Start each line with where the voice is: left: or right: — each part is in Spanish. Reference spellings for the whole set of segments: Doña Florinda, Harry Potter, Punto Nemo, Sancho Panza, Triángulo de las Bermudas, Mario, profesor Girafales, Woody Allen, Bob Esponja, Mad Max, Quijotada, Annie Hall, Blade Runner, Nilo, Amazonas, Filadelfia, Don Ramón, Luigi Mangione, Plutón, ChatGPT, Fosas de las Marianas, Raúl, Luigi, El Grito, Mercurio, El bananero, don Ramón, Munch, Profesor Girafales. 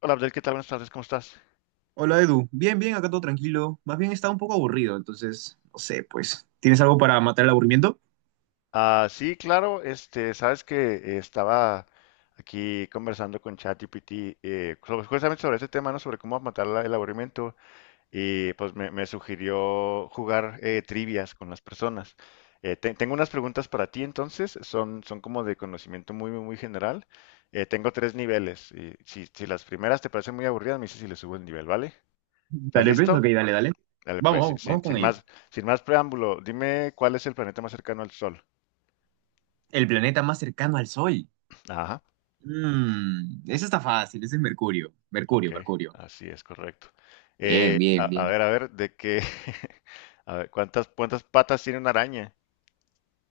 left: Hola Abdel, ¿qué tal? Buenas tardes, ¿cómo estás?
right: Hola Edu, bien, bien, acá todo tranquilo. Más bien estaba un poco aburrido, entonces, no sé, pues, ¿tienes algo para matar el aburrimiento?
left: Ah, sí, claro, sabes que estaba aquí conversando con ChatGPT, justamente sobre este tema, ¿no? Sobre cómo matar el aburrimiento y pues me sugirió jugar trivias con las personas. Tengo unas preguntas para ti entonces, son como de conocimiento muy general. Tengo tres niveles y si las primeras te parecen muy aburridas, me dices si le subo el nivel, ¿vale? ¿Estás
right: Dale, pues, ok,
left: listo?
right: dale, dale.
left: Dale,
right: Vamos,
left: pues,
right: vamos, vamos con
left: sin
right: ello.
left: más, sin más preámbulo, dime cuál es el planeta más cercano al Sol.
right: El planeta más cercano al Sol.
left: Ajá,
right: Eso está fácil, ese es Mercurio.
left: ok,
right: Mercurio, Mercurio.
left: así es correcto.
right: Bien, bien, bien.
left: A ver, a ver, cuántas patas tiene una araña?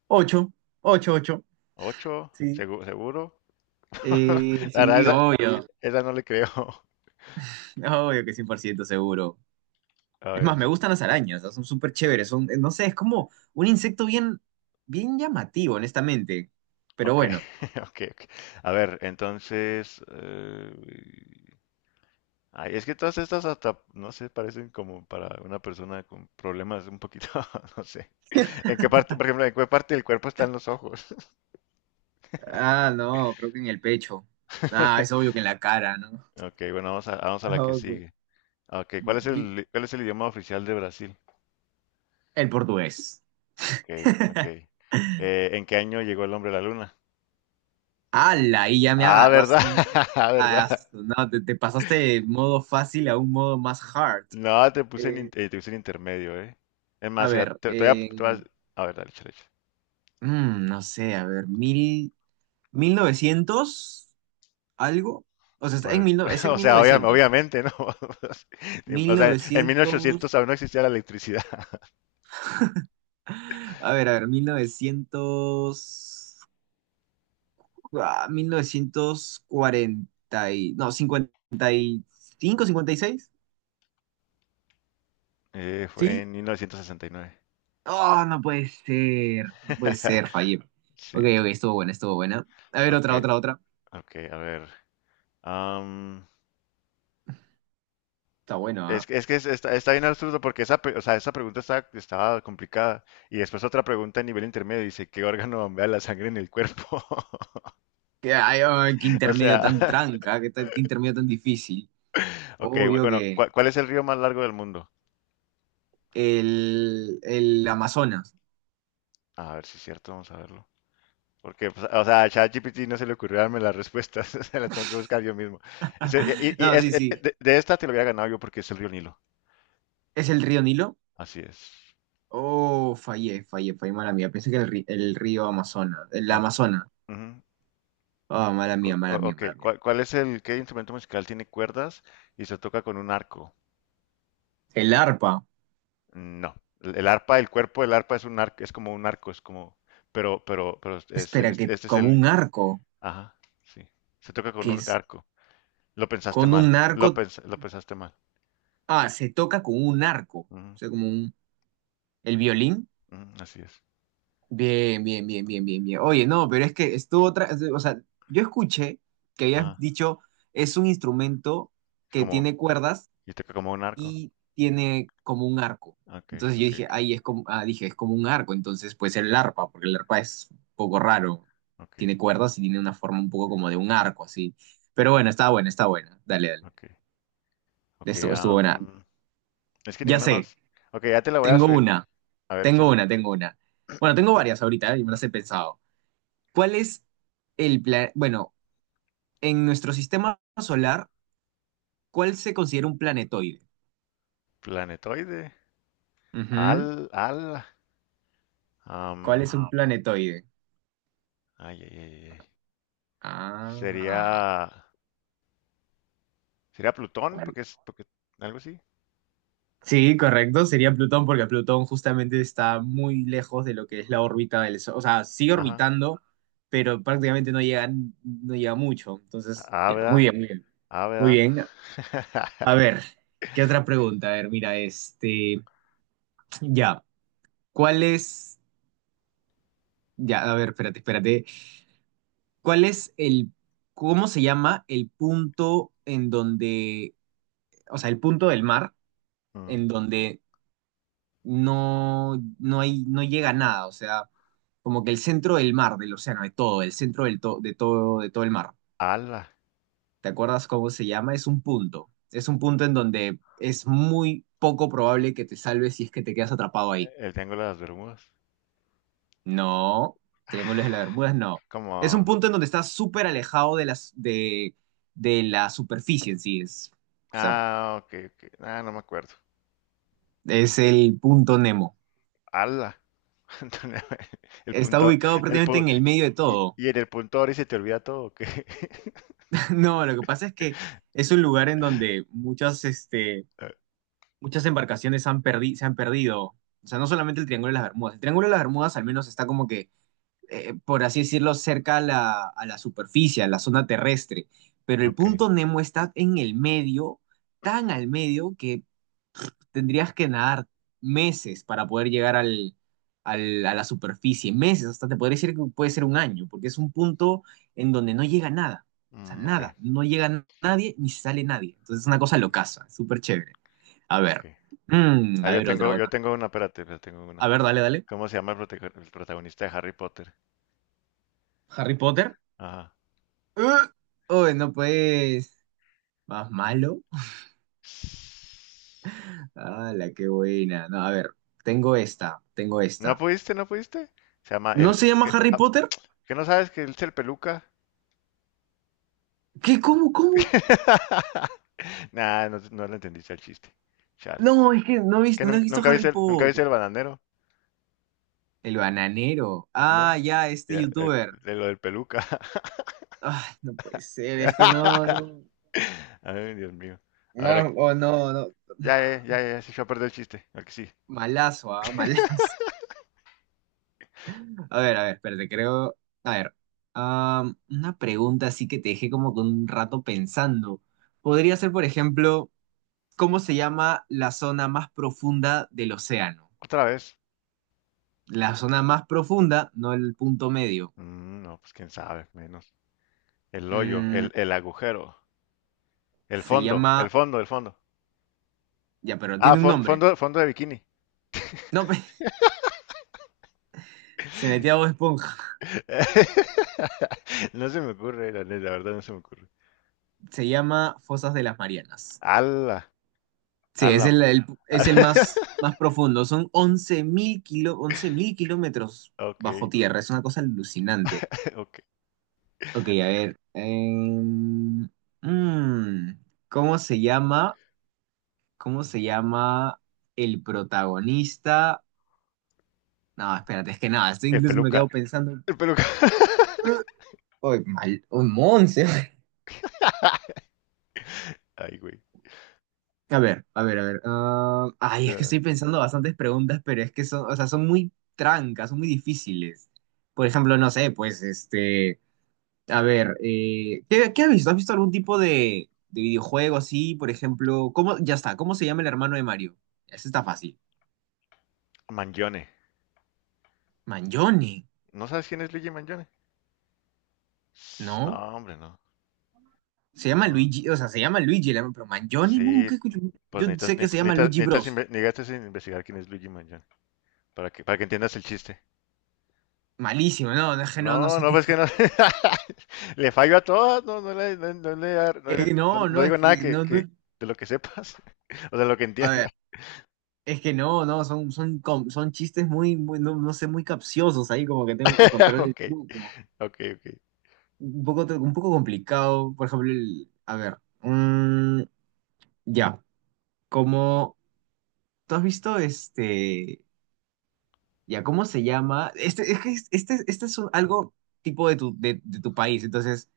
right: Ocho, ocho, ocho.
left: ¿Ocho?
right: Sí.
left: ¿Seguro?
right: Eh,
left: La verdad,
right: sí,
left: esa,
right: obvio.
left: esa no le creo.
right: Obvio que 100% seguro.
left: A
right: Es más,
left: ver,
right: me
left: sí,
right: gustan las arañas, ¿no? Son súper chéveres, son, no sé, es como un insecto bien, bien llamativo, honestamente. Pero
left: ok,
right: bueno,
left: ok, ok. A ver, entonces, ay, es que todas estas hasta, no sé, parecen como para una persona con problemas un poquito, no sé. ¿En qué parte, por ejemplo, en qué parte del cuerpo están los ojos?
right: ah, no, creo que en el pecho. Ah, es obvio que en la cara, ¿no?
left: Ok, bueno, vamos a la que
right: Ah, güey.
left: sigue. Ok,
right: Y-
left: ¿cuál es el idioma oficial de Brasil?
right: El portugués.
left: Ok, ok. ¿En qué año llegó el hombre a la luna?
right: ¡Hala! Ahí ya me
left: Ah,
right: agarras.
left: ¿verdad? Ah, ¿verdad?
right: Ah, no, te pasaste de modo fácil a un modo más hard.
left: No,
right: Eh,
left: te puse en intermedio, ¿eh? Es
right: a
left: más, mira,
right: ver,
left: te voy a ver, dale, échale, échale.
right: no sé, a ver, mil novecientos algo. O sea, está en
left: Pues,
right: 1000, es en
left: o
right: mil
left: sea,
right: novecientos
left: obviamente, ¿no?
right: mil
left: O sea, en
right: novecientos
left: 1800 aún no existía la electricidad.
right: A ver, 1900. Mil novecientos cuarenta No, 50 55 56
left: Fue
right: ¿Sí?
left: en 1969.
right: Oh, no puede ser. No puede ser, fallé. Ok,
left: Sí,
right: ok, estuvo buena, estuvo buena. A ver,
left: ok.
right: otra, otra, otra.
left: Ok, a ver. am,
right: Está bueno, ¿ah?
left: está, está bien absurdo porque o sea, estaba complicada. Y después otra pregunta a nivel intermedio dice, ¿qué órgano bombea la sangre en el cuerpo?
right: Qué, ay, ay, qué
left: O
right: intermedio
left: sea,
right: tan tranca, qué intermedio tan difícil.
left: ok,
right: Obvio
left: bueno,
right: que
left: ¿cuál es el río más largo del mundo?
right: el Amazonas.
left: A ver si es cierto, vamos a verlo. Porque, pues, o sea, a ChatGPT no se le ocurrió darme las respuestas, se las tengo que buscar yo mismo. Ese- y y- y
right: No,
left: es-
right: sí, sí.
left: de esta te lo había ganado yo porque es el río Nilo.
right: ¿Es el río Nilo?
left: Así es.
right: Oh, fallé, fallé, fallé, mala mía. Pensé que el río Amazonas, el
left: Ah,
right: Amazona.
left: ujú.
right: Oh, mala mía, mala mía,
left: Ok,
right: mala mía.
left: ¿qué instrumento musical tiene cuerdas y se toca con un arco?
right: El arpa.
left: Mm, no, el arpa, el cuerpo del arpa es un arco, es como un arco, es como, pero
right: Espera, que
left: este es
right: como
left: el,
right: un arco,
left: ajá, sí, se toca con
right: que
left: un
right: es
left: arco. Lo pensaste
right: con un
left: mal,
right: arco.
left: lo pensaste mal.
right: Ah, se toca con un arco. O
left: Ujú,
right: sea, como un. El violín.
left: ujú, así es.
right: Bien, bien, bien, bien, bien, bien. Oye, no, pero es que estuvo otra. O sea, yo escuché que habías
left: Ah,
right: dicho es un instrumento que
left: como,
right: tiene cuerdas
left: y toca como un arco.
right: y tiene como un arco.
left: Ok,
right: Entonces yo
left: ok,
right: dije,
left: ok,
right: ahí es como, dije, es como un arco, entonces puede ser el arpa, porque el arpa es un poco raro.
left: ok,
right: Tiene cuerdas y tiene una forma un poco como de un arco, así. Pero bueno, está buena, está buena. Dale, dale.
left: ok, ok,
right: Estuvo buena.
left: es que
right: Ya
left: ninguna
right: sé,
left: más. Ok, ya te la voy a
right: tengo
left: subir.
right: una,
left: A ver,
right: tengo
left: échale.
right: una, tengo una. Bueno, tengo varias ahorita, ¿eh? Y me las he pensado. ¿Cuál es el plan? Bueno, en nuestro sistema solar, ¿cuál se considera un planetoide?
left: Planetoide.
right: Ujú.
left: Al, al.
right: ¿Cuál es un Wow.
left: Am,
right: planetoide?
left: ay, ay, ay, ay. Sería,
right: Ah.
left: sería Plutón, porque, algo así.
right: Sí, correcto, sería Plutón porque Plutón justamente está muy lejos de lo que es la órbita del Sol. O sea, sigue
left: Ajá.
right: orbitando, pero prácticamente no llega, no llega mucho. Entonces,
left: A,
right: ya, muy
left: ¿verdad?
right: bien, muy bien.
left: A,
right: Muy
left: ¿verdad?
right: bien. A ver, ¿qué otra pregunta? A ver, mira, este, ya, ¿cuál es, ya, a ver, espérate, espérate. ¿Cuál es cómo se llama el punto en donde, o sea, el punto del mar
left: Mm.
right: en donde no hay, no llega a nada, o sea, como que el centro del mar, del océano, de todo, el centro del to- de todo el mar.
left: Alba.
right: ¿Te acuerdas cómo se llama? Es un punto. Es un punto en donde es muy poco probable que te salves si es que te quedas atrapado ahí.
left: El Triángulo de las Bermudas.
right: No, Triángulos de las
left: Ah,
right: Bermudas, no. Es un
left: como,
right: punto en donde estás súper alejado de las, de la superficie en sí. Es, o sea,
left: ah, ok, ok. Ah, no me acuerdo.
right: es el punto Nemo.
left: Ala. Antonio, el
right: Está
left: punto,
right: ubicado
left: el
right: prácticamente
left: pu-
right: en el medio de
left: y,
right: todo.
left: y en el punto ahora se te olvida todo, ¿o qué?
right: No, lo que pasa es que es un lugar en donde muchas, este,
left: Eh,
right: muchas embarcaciones se han perdido. O sea, no solamente el Triángulo de las Bermudas. El Triángulo de las Bermudas al menos está como que, por así decirlo, cerca a la superficie, a la zona terrestre. Pero el
left: ok,
right: punto Nemo está en el medio, tan al medio que tendrías que nadar meses para poder llegar al, a la superficie, meses, hasta te podría decir que puede ser un año, porque es un punto en donde no llega nada, o sea,
left: mm, ok,
right: nada, no llega nadie ni sale nadie. Entonces es una cosa
left: mm,
right: locaza, súper chévere. A
left: ok.
right: ver,
left: Ah,
right: a ver, otra,
left: yo
right: otra.
left: tengo una, espérate, yo tengo
right: A
left: una.
right: ver, dale, dale.
left: ¿Cómo se llama el protagonista de Harry Potter?
right: Harry Potter.
left: Ajá.
right: ¡Ugh! Uy, no pues, más malo. La qué buena! No, a ver, tengo esta, tengo
left: ¿No
right: esta.
left: pudiste? ¿No pudiste? Se llama
right: ¿No
left: el...
right: se llama
left: ¿Qué,
right: Harry
left: ah,
right: Potter?
left: ¿qué no sabes que él es el peluca?
right: ¿Qué? ¿Cómo? ¿Cómo?
left: Nah, no, no le entendiste el chiste. Chale.
right: No, es que no he visto, no he visto
left: ¿Nunca
right: Harry
left: nunca viste
right: Potter.
left: el bananero?
right: El bananero.
left: ¿No?
right: Ah, ya, este
left: Ya, el-
right: youtuber.
left: de lo del peluca.
right: Ay, no puede ser, es que no,
left: Ya.
right: no.
left: Ay, Dios mío. A ver,
right: No,
left: aquí-
right: oh, no, no.
left: ya, ya, ya, ya, se echó a perder el chiste. Aquí sí.
right: Malazo, ah, malazo. A ver, espérate, creo. A ver. Una pregunta así que te dejé como con un rato pensando. Podría ser, por ejemplo, ¿cómo se llama la zona más profunda del océano?
left: ¿Otra vez?
right: La zona más profunda, no el punto medio.
left: Mm, no, pues quién sabe, menos.
right: Mm,
left: El agujero. El
right: se
left: fondo, el
right: llama.
left: fondo, el fondo.
right: Ya, pero
left: Ah,
right: tiene un nombre.
left: fondo, fondo de bikini.
right: No, Se metía a Bob Esponja.
left: No se me ocurre, la, neta, la verdad no se me ocurre.
right: Se llama Fosas de las Marianas.
left: Ala,
right: Sí, es
left: ala, ala.
right: el más, más profundo. Son 11.000 kilómetros
left: Ok,
right: bajo tierra. Es una cosa alucinante.
left: ok.
right: Ok, a ver. Mm, ¿cómo se llama? ¿Cómo se llama el protagonista? No, espérate, es que nada, estoy
left: El
right: incluso me
left: peluca,
right: quedo pensando.
left: el peluca.
right: Uy, mal, un monce.
left: Ay, güey.
right: A ver, a ver, a ver. Ay, es que
left: Eh,
right: estoy pensando bastantes preguntas, pero es que son, o sea, son muy trancas, son muy difíciles. Por ejemplo, no sé, pues, este, a ver, ¿qué has visto? ¿Has visto algún tipo de videojuego así? Por ejemplo, ya está, ¿cómo se llama el hermano de Mario? Ese está fácil.
left: Mangione.
right: Mangione,
left: ¿No sabes quién es Luigi Mangione? No,
right: ¿no?
left: hombre, no.
right: Se llama
left: No.
right: Luigi, o sea, se llama Luigi, el hermano, pero Mangione
left: Sí,
right: nunca escucho.
left: pues
right: Yo sé que se llama Luigi
left: necesitas
right: Bros.
left: necesitas investigar quién es Luigi Mangione para que entiendas el chiste.
right: Malísimo, no, no, es que no, no
left: No,
right: sé
left: no,
right: quién
left: pues que
right: es.
left: no. Le fallo a todas, no, no, le, no, no le- no le-
right: Eh,
left: no-
right: no,
left: no
right: no, es
left: digo nada
right: que no, no.
left: de lo que sepas o de lo que
right: A
left: entiendas.
right: ver. Es que no, son chistes muy, muy, no, no sé, muy capciosos ahí, como que tengo que encontrar el
left: Ok,
right: truco.
left: ok, ok.
right: Un poco, un poco complicado, por ejemplo, a ver, ya, como, ¿tú has visto este, ya, ¿cómo se llama? Este, es que este es algo tipo de tu país, entonces,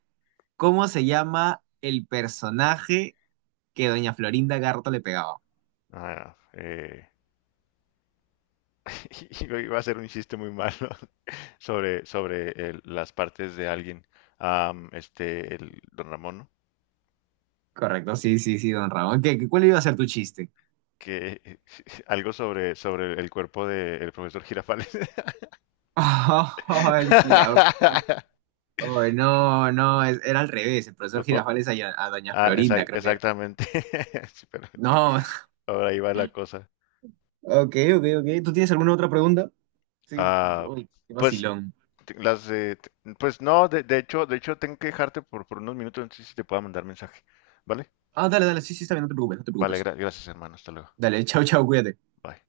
right: ¿cómo se llama el personaje que doña Florinda Garto le pegaba?
left: Ah, iba a hacer un chiste muy malo sobre, las partes de alguien. Am, este, el don Ramón, ¿no?
right: Correcto, sí, sí, sí, don Ramón. ¿Qué, cuál iba a ser tu chiste?
left: Que algo sobre, sobre el cuerpo del profesor Girafales.
right: Oh, el jirafa. Ay, no, no, era al revés. El
left: Lo
right: profesor
left: po-
right: Girafales a Doña
left: Ah,
right: Florinda, creo que era.
left: exactamente. Sí, pero...
right: No,
left: ahora ahí va la cosa.
right: ok, ok, ok. ¿Tú tienes alguna otra pregunta? Sí,
left: Ah,
right: uy, qué
left: pues
right: vacilón.
left: te- las de, te- pues no, de hecho tengo que dejarte por unos minutos, entonces si te puedo mandar mensaje. ¿Vale?
right: Ah, dale, dale, sí, sí, está bien, no te preocupes, no te
left: Vale,
right: preocupes.
left: gracias, hermano. Hasta luego.
right: Dale, chau chau cuídate.
left: Bye.